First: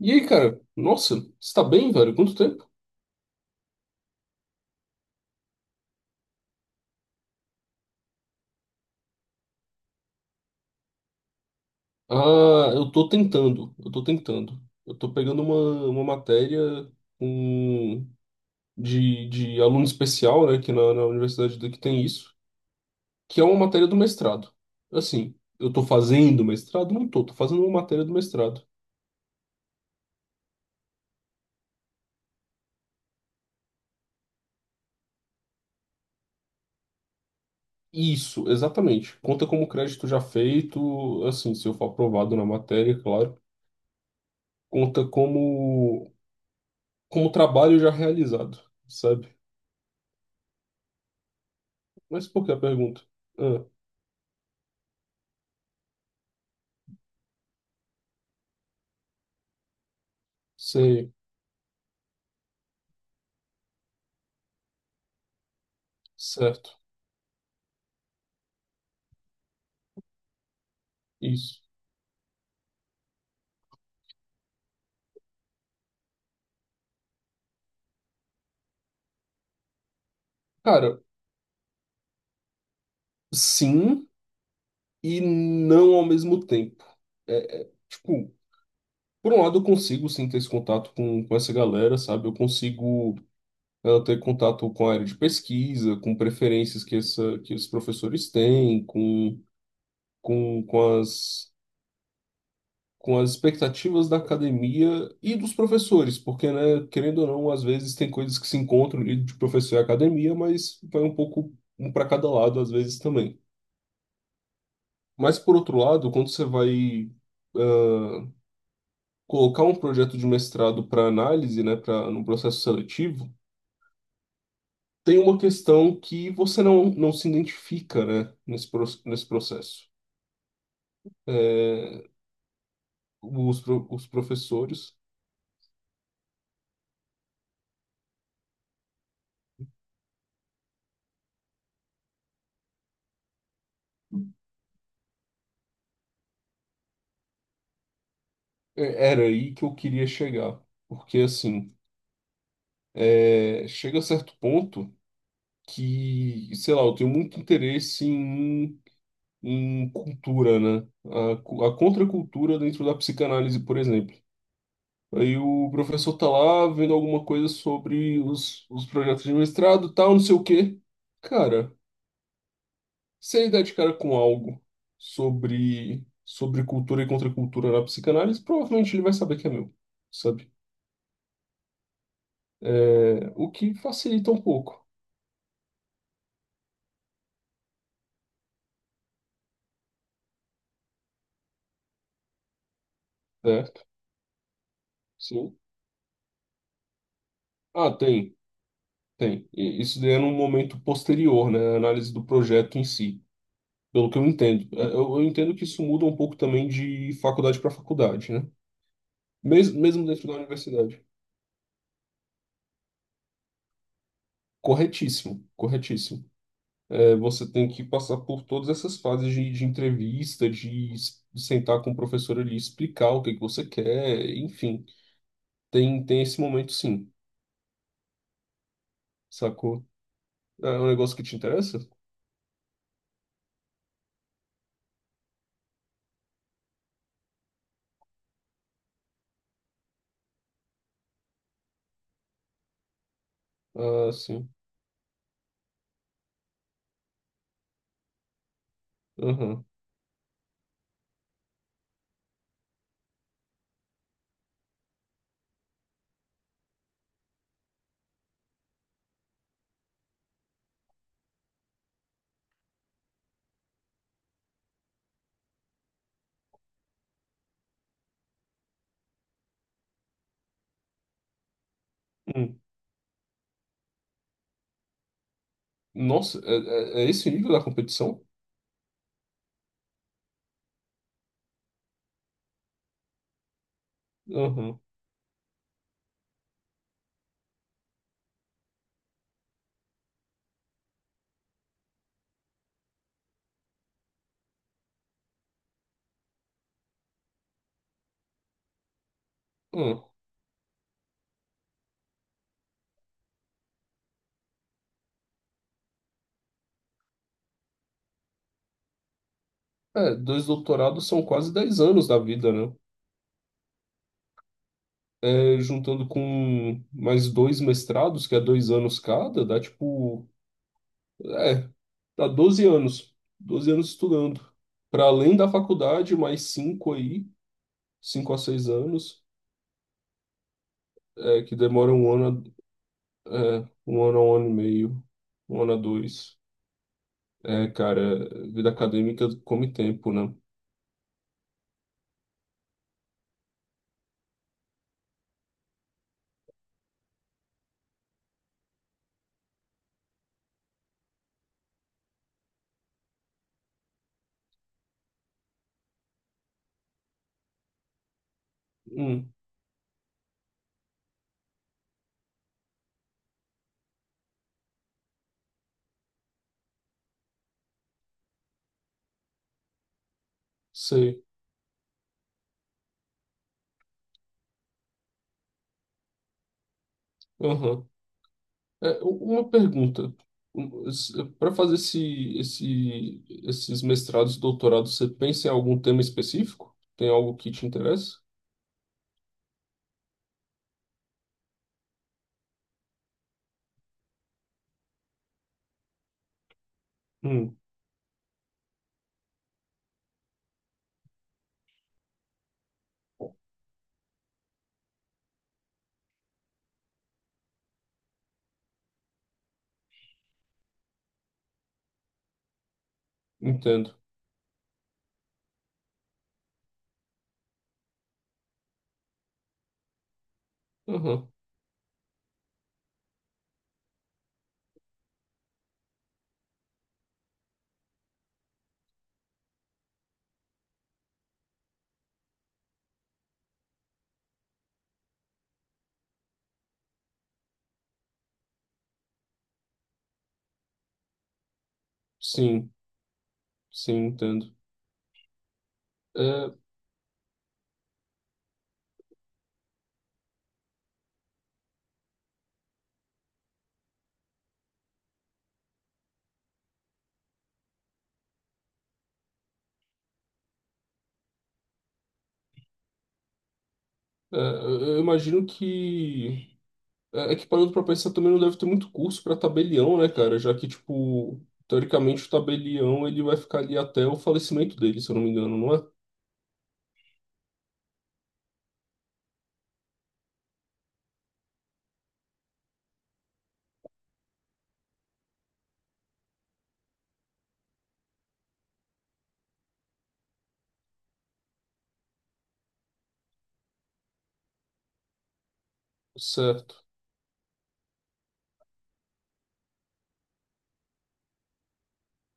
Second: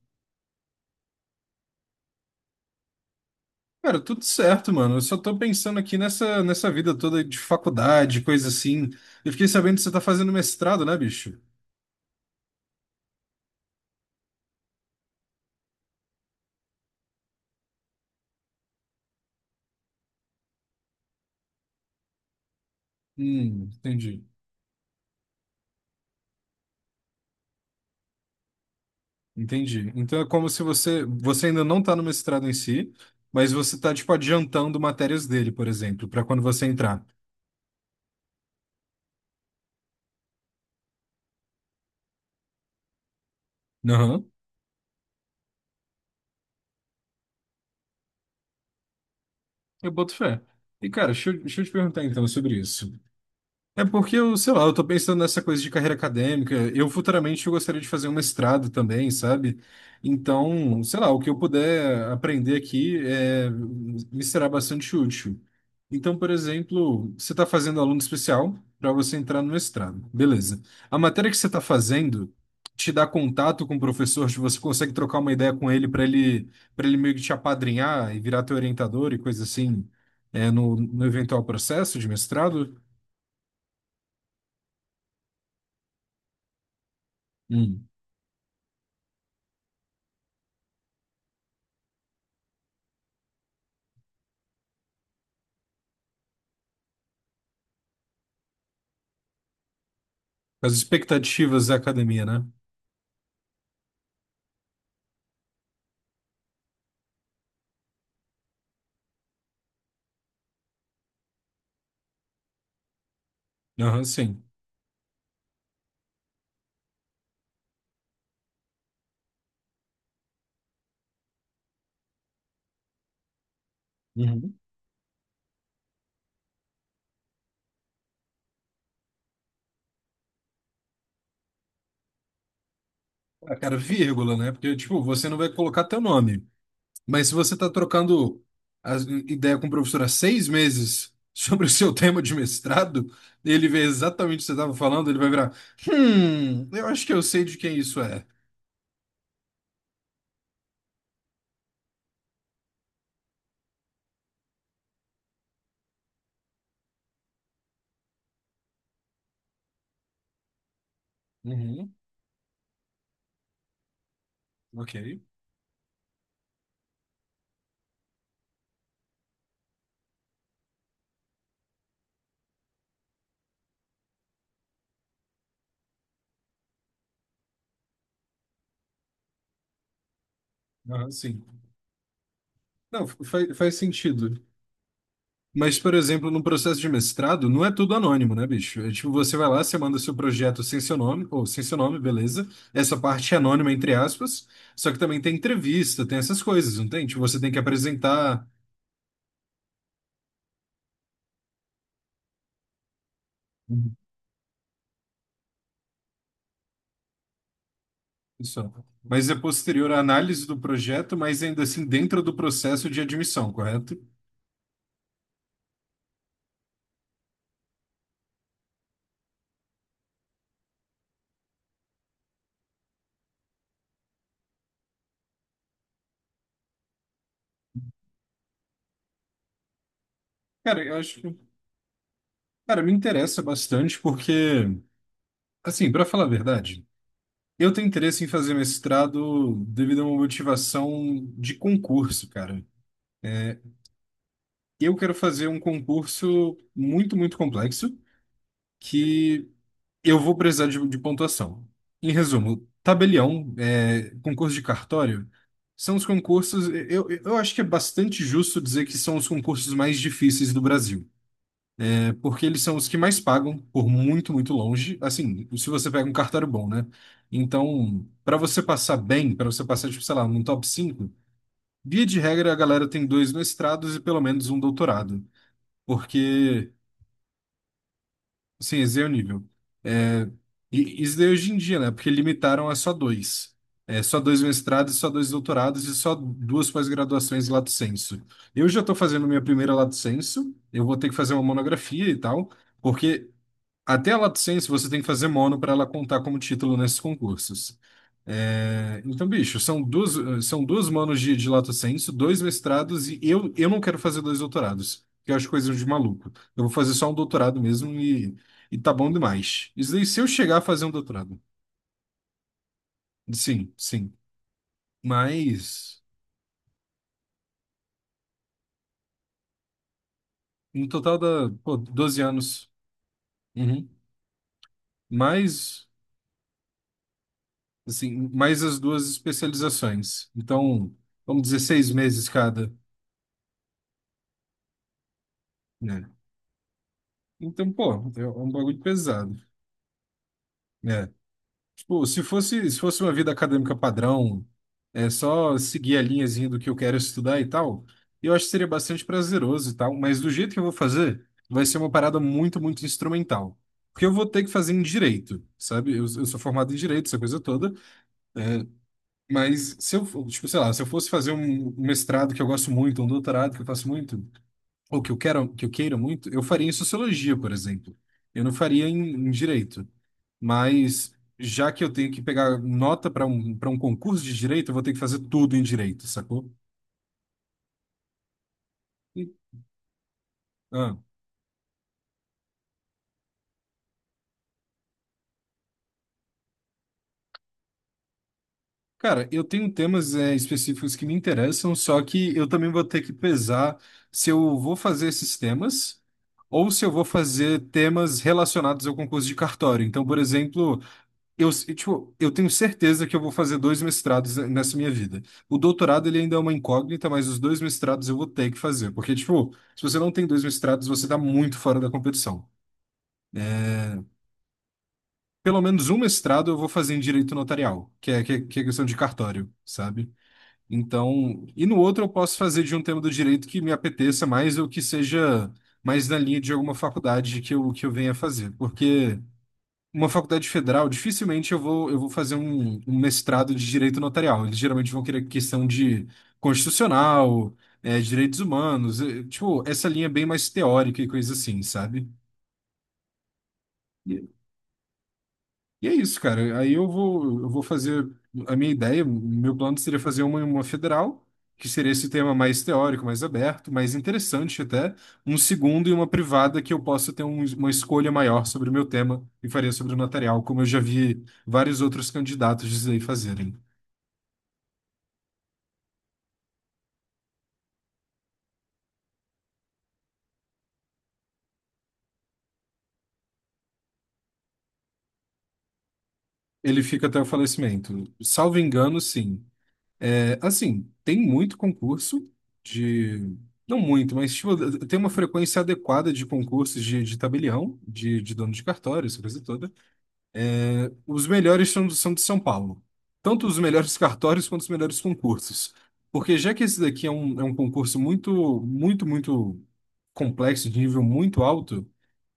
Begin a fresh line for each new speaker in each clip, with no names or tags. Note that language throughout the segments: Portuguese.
E aí, cara? Nossa, você tá bem, velho? Quanto tempo?
Cara, tudo certo, mano. Eu só tô pensando aqui nessa vida toda de faculdade, coisa assim. Eu fiquei sabendo que você tá fazendo mestrado, né, bicho?
Ah, eu tô tentando, eu tô tentando. Eu tô pegando uma matéria um, de aluno especial, né, que na universidade daqui tem isso, que é uma matéria do
Entendi.
mestrado. Assim, eu tô fazendo mestrado? Não tô, tô fazendo uma matéria do mestrado.
Entendi. Então é como se você ainda não tá no mestrado em si, mas você tá, tipo, adiantando matérias dele, por exemplo, pra quando você entrar.
Isso, exatamente. Conta como crédito já feito, assim, se eu for aprovado na matéria, claro.
Aham.
Conta como trabalho já realizado, sabe?
Eu boto fé. E, cara, deixa eu te perguntar então
Mas por que a
sobre isso.
pergunta? Ah,
É porque eu, sei lá, eu tô pensando nessa coisa de carreira acadêmica. Eu futuramente eu gostaria de fazer um mestrado também, sabe? Então, sei lá,
sei,
o que eu puder aprender aqui me será bastante útil. Então, por
certo.
exemplo, você está fazendo aluno especial para você entrar no mestrado. Beleza. A matéria que você está
Isso.
fazendo te dá contato com o professor, tipo, você consegue trocar uma ideia com ele, para ele meio que te apadrinhar e virar teu orientador e coisa assim, é, no,
Cara,
no eventual processo de mestrado?
sim e não ao mesmo tempo. É,
Hum.
tipo, por um lado eu consigo sim ter esse contato com essa galera, sabe? Eu consigo ter contato com a área de pesquisa, com preferências que os professores têm, com,
As
com as,
expectativas da academia, né?
com as expectativas da academia e dos professores, porque, né, querendo ou não, às vezes tem coisas que se encontram ali de professor e academia, mas vai um pouco um para cada lado às vezes também.
Aham, sim.
Mas, por outro lado, quando você vai eh, colocar um projeto de mestrado para análise, né, para no processo seletivo,
Uhum.
tem uma questão que você não se identifica, né, nesse processo.
Ah,
Os,
cara,
pro- os
vírgula, né? Porque,
professores,
tipo, você não vai colocar teu nome. Mas se você tá trocando a ideia com o professor há 6 meses sobre o seu tema de mestrado, ele vê exatamente o que você estava falando, ele vai virar, eu acho que eu sei de quem isso é.
era aí que eu queria chegar, porque assim, chega a certo ponto que, sei lá, eu tenho muito interesse em cultura, né, a
Uhum,
contracultura dentro da psicanálise, por exemplo.
ok.
Aí o professor tá lá vendo alguma coisa sobre os projetos de mestrado, tal, não sei o quê. Cara, você dá de cara com algo sobre cultura e contracultura na psicanálise, provavelmente ele vai saber que é meu, sabe?
Aham, sim. Não, fa-
É, o
faz,
que
faz
facilita um
sentido.
pouco,
Mas, por exemplo, no processo de mestrado, não é tudo anônimo, né, bicho? É, tipo, você vai lá, você manda seu projeto sem seu nome, ou sem seu nome, beleza. Essa parte é anônima,
certo?
entre aspas. Só que também tem
Sim.
entrevista, tem essas coisas, não tem? Tipo, você tem que
Ah, tem,
apresentar.
tem. E isso daí é num momento posterior, né? A análise do projeto em si,
Uhum.
pelo que eu entendo. É, eu entendo que isso muda um pouco também de faculdade para faculdade, né?
Isso. Mas é
Mesmo,
posterior à
mesmo dentro da
análise do
universidade.
projeto, mas ainda assim dentro do processo de admissão, correto?
Corretíssimo, corretíssimo. É, você tem que passar por todas essas fases de entrevista, de sentar com o professor ali, explicar o que que você quer, enfim. Tem esse momento, sim, sacou? É
Cara,
um
eu
negócio
acho
que te
que.
interessa?
Cara, me interessa bastante porque, assim, para falar a verdade. Eu tenho interesse em fazer mestrado devido a uma motivação de concurso, cara.
Ah, sim.
Eu quero fazer um concurso muito, muito complexo que
Aham.
eu vou precisar de pontuação. Em resumo, tabelião, concurso de cartório, são os concursos. Eu acho que é bastante justo dizer que são os concursos mais difíceis do Brasil, né? Porque eles são os que mais pagam por muito, muito longe. Assim, se você pega um cartório bom, né? Então, para você passar bem, para você passar, tipo, sei lá, num top 5, via de regra a
Hum.
galera tem dois mestrados e pelo menos um doutorado.
Nossa,
Porque
é esse o nível da competição?
Sim, esse é o nível. É, e isso daí hoje em dia, né? Porque limitaram a só dois. Só dois
Aham.
mestrados, só dois doutorados e só duas pós-graduações lato sensu. Eu já estou fazendo minha primeira lato sensu, eu vou ter que fazer uma monografia e tal, porque até a lato sensu você tem que fazer mono para ela contar como título nesses concursos. Então, bicho, são
Hum.
duas, são duas manos de Lato Sensu, dois mestrados, e eu não quero fazer dois doutorados, que eu acho coisa de maluco. Eu vou fazer só um doutorado mesmo e, tá bom demais. Isso daí,
É,
se eu
dois
chegar a fazer um
doutorados são
doutorado.
quase 10 anos da vida, né?
Sim, sim.
É,
Mas,
juntando com mais dois mestrados, que é 2 anos cada, dá tipo.
no total dá,
É,
pô, 12
tá 12
anos.
anos. doze
Uhum.
anos estudando. Para além da
Mais,
faculdade, mais 5 aí,
assim,
5 a
mais
6
as duas
anos,
especializações. Então, vamos
que
16
demora um
meses
ano,
cada,
um ano a um ano e meio, um ano a
né?
dois. É,
Então, pô, é
cara,
um
vida
bagulho
acadêmica
pesado.
come tempo, né?
Né? Pô, se fosse uma vida acadêmica padrão, é só seguir a linhazinha do que eu quero estudar e tal, eu acho que seria bastante prazeroso e tal, mas do jeito que eu vou fazer, vai ser uma parada muito, muito instrumental. Porque eu vou ter que fazer em direito, sabe? Eu sou formado em direito, essa coisa toda,
Hum,
mas se eu, for- tipo, sei lá, se eu fosse fazer um mestrado que eu gosto muito, um doutorado que eu faço muito, ou que eu quero, que eu queira muito, eu faria em sociologia, por exemplo. Eu não faria em direito mas
sei.
já que eu tenho que pegar nota para um concurso de direito, eu vou ter que fazer tudo em direito, sacou?
Aham. É,
E-
uma pergunta.
ah,
Para fazer esses mestrados e doutorados, você pensa em algum tema específico? Tem algo que te interessa?
cara, eu tenho temas específicos que me interessam, só que eu também vou ter que pesar se eu vou fazer esses temas ou se eu vou
Hum,
fazer temas relacionados ao concurso de cartório. Então, por exemplo, eu, tipo, eu tenho certeza que eu vou fazer dois mestrados nessa minha vida. O doutorado, ele ainda é uma incógnita, mas os dois mestrados eu vou ter que fazer. Porque, tipo, se você não tem dois mestrados, você tá muito fora da competição.
entendo.
Pelo menos um mestrado eu vou fazer em direito notarial, que é questão de cartório, sabe?
Aham.
Então, e no outro eu posso fazer de um tema do direito que me apeteça mais ou que seja mais na linha de alguma faculdade que eu, venha fazer. Porque. Uma faculdade federal, dificilmente eu vou, fazer um mestrado de direito notarial. Eles geralmente vão querer questão de constitucional, direitos humanos, tipo, essa linha bem mais teórica e coisa assim, sabe?
Sim. Sim, entendo.
E é isso,
É,
cara. Aí eu vou, fazer a minha ideia, o meu plano seria fazer uma federal, que seria esse tema mais teórico, mais aberto, mais interessante até, um segundo e uma privada que eu possa ter uma escolha maior sobre o meu tema e faria sobre o notarial, como eu já vi vários outros candidatos dizer e fazerem.
é, eu imagino que. É que parando pra pensar também não deve ter muito curso pra tabelião, né, cara? Já que, tipo, teoricamente o tabelião ele vai ficar ali até o falecimento dele, se eu não me engano, não é?
Ele fica até o falecimento. Salvo engano, sim. Assim, tem muito concurso de. Não muito, mas tipo, tem uma frequência adequada de concursos de, tabelião, de dono de cartório, essa coisa toda. Os melhores são de São Paulo. Tanto os melhores cartórios quanto os melhores concursos. Porque já que esse
Certo.
daqui é um concurso muito, muito, muito complexo, de nível muito alto,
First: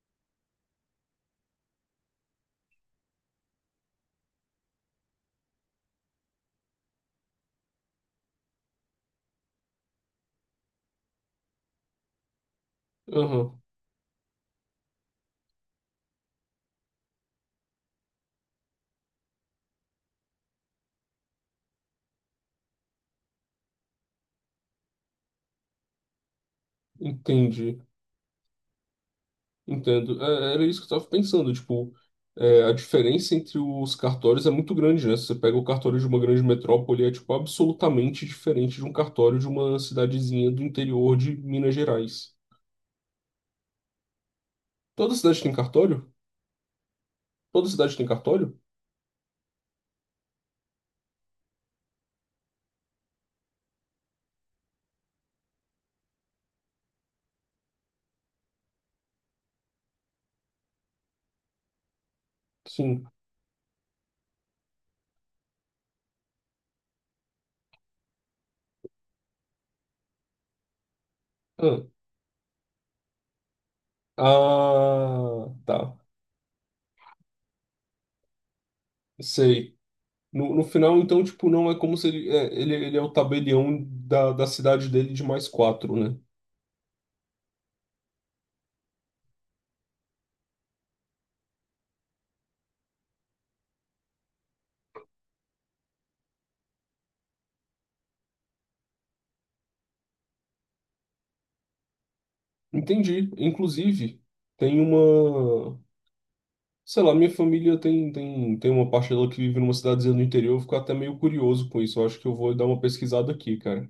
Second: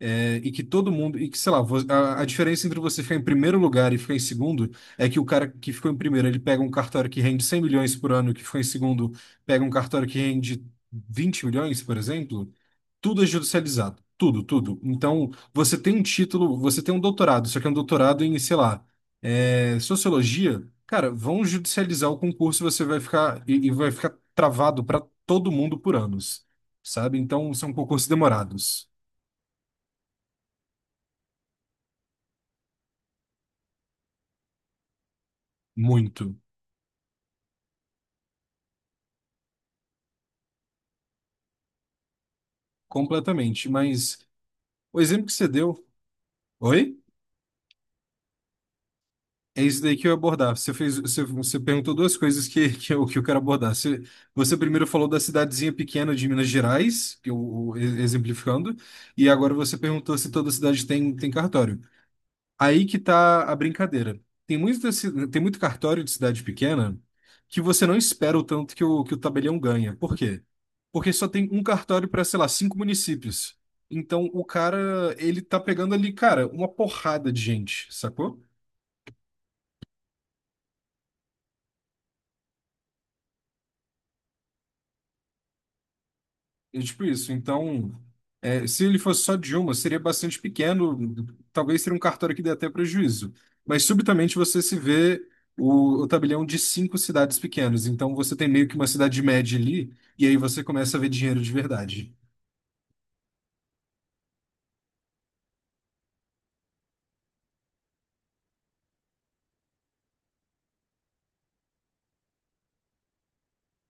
e que todo mundo, e que, sei lá, a diferença entre você ficar em primeiro lugar e ficar em segundo é que o cara que ficou em primeiro, ele pega um cartório que rende 100 milhões por ano, e que ficou em segundo pega um cartório que rende 20 milhões, por exemplo. Tudo é
Aham,
judicializado, tudo, tudo. Então, você tem um título, você tem um doutorado, só que é um doutorado em, sei lá, sociologia. Cara, vão judicializar o concurso, você vai ficar e vai ficar travado para todo mundo por anos, sabe? Então, são
entendi.
concursos demorados,
Entendo. É, era isso que eu tava pensando, tipo, a diferença entre os cartórios é muito grande, né? Se você pega o cartório de uma
muito.
grande metrópole, tipo, absolutamente diferente de um cartório de uma cidadezinha do interior de Minas Gerais.
Completamente. Mas o
Toda
exemplo que
cidade
você
tem
deu.
cartório?
Oi?
Toda cidade tem cartório?
É isso daí que eu ia abordar. Você fez, você perguntou duas coisas que, que eu quero abordar. Você primeiro falou da cidadezinha pequena de Minas Gerais, que eu exemplificando, e agora você perguntou se toda cidade tem, cartório. Aí que
Sim.
tá a brincadeira. Tem muito cartório de cidade pequena que você não espera o tanto que o tabelião ganha. Por quê? Porque só tem um
Ah,
cartório para, sei lá, cinco municípios. Então o cara, ele
Ah,
tá
tá.
pegando ali, cara, uma porrada de gente, sacou?
Sei. No final, então, tipo, não é como se ele é o tabelião da cidade dele de mais quatro, né?
É tipo isso. Então, se ele fosse só de uma, seria bastante pequeno, talvez seria um cartório que dê até prejuízo. Mas subitamente você se vê o tabelião de cinco cidades pequenas. Então você tem meio que uma cidade média ali, e aí você começa a ver dinheiro de verdade.
Entendi. Inclusive, tem uma. Sei lá, minha família tem uma parte dela que vive numa cidadezinha do interior. Eu fico até meio curioso com isso. Eu acho que eu vou dar uma pesquisada aqui, cara.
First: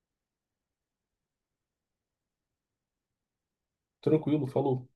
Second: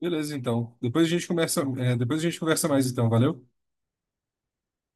Beleza, então. Depois a gente conversa mais, então. Valeu?
Tranquilo, falou.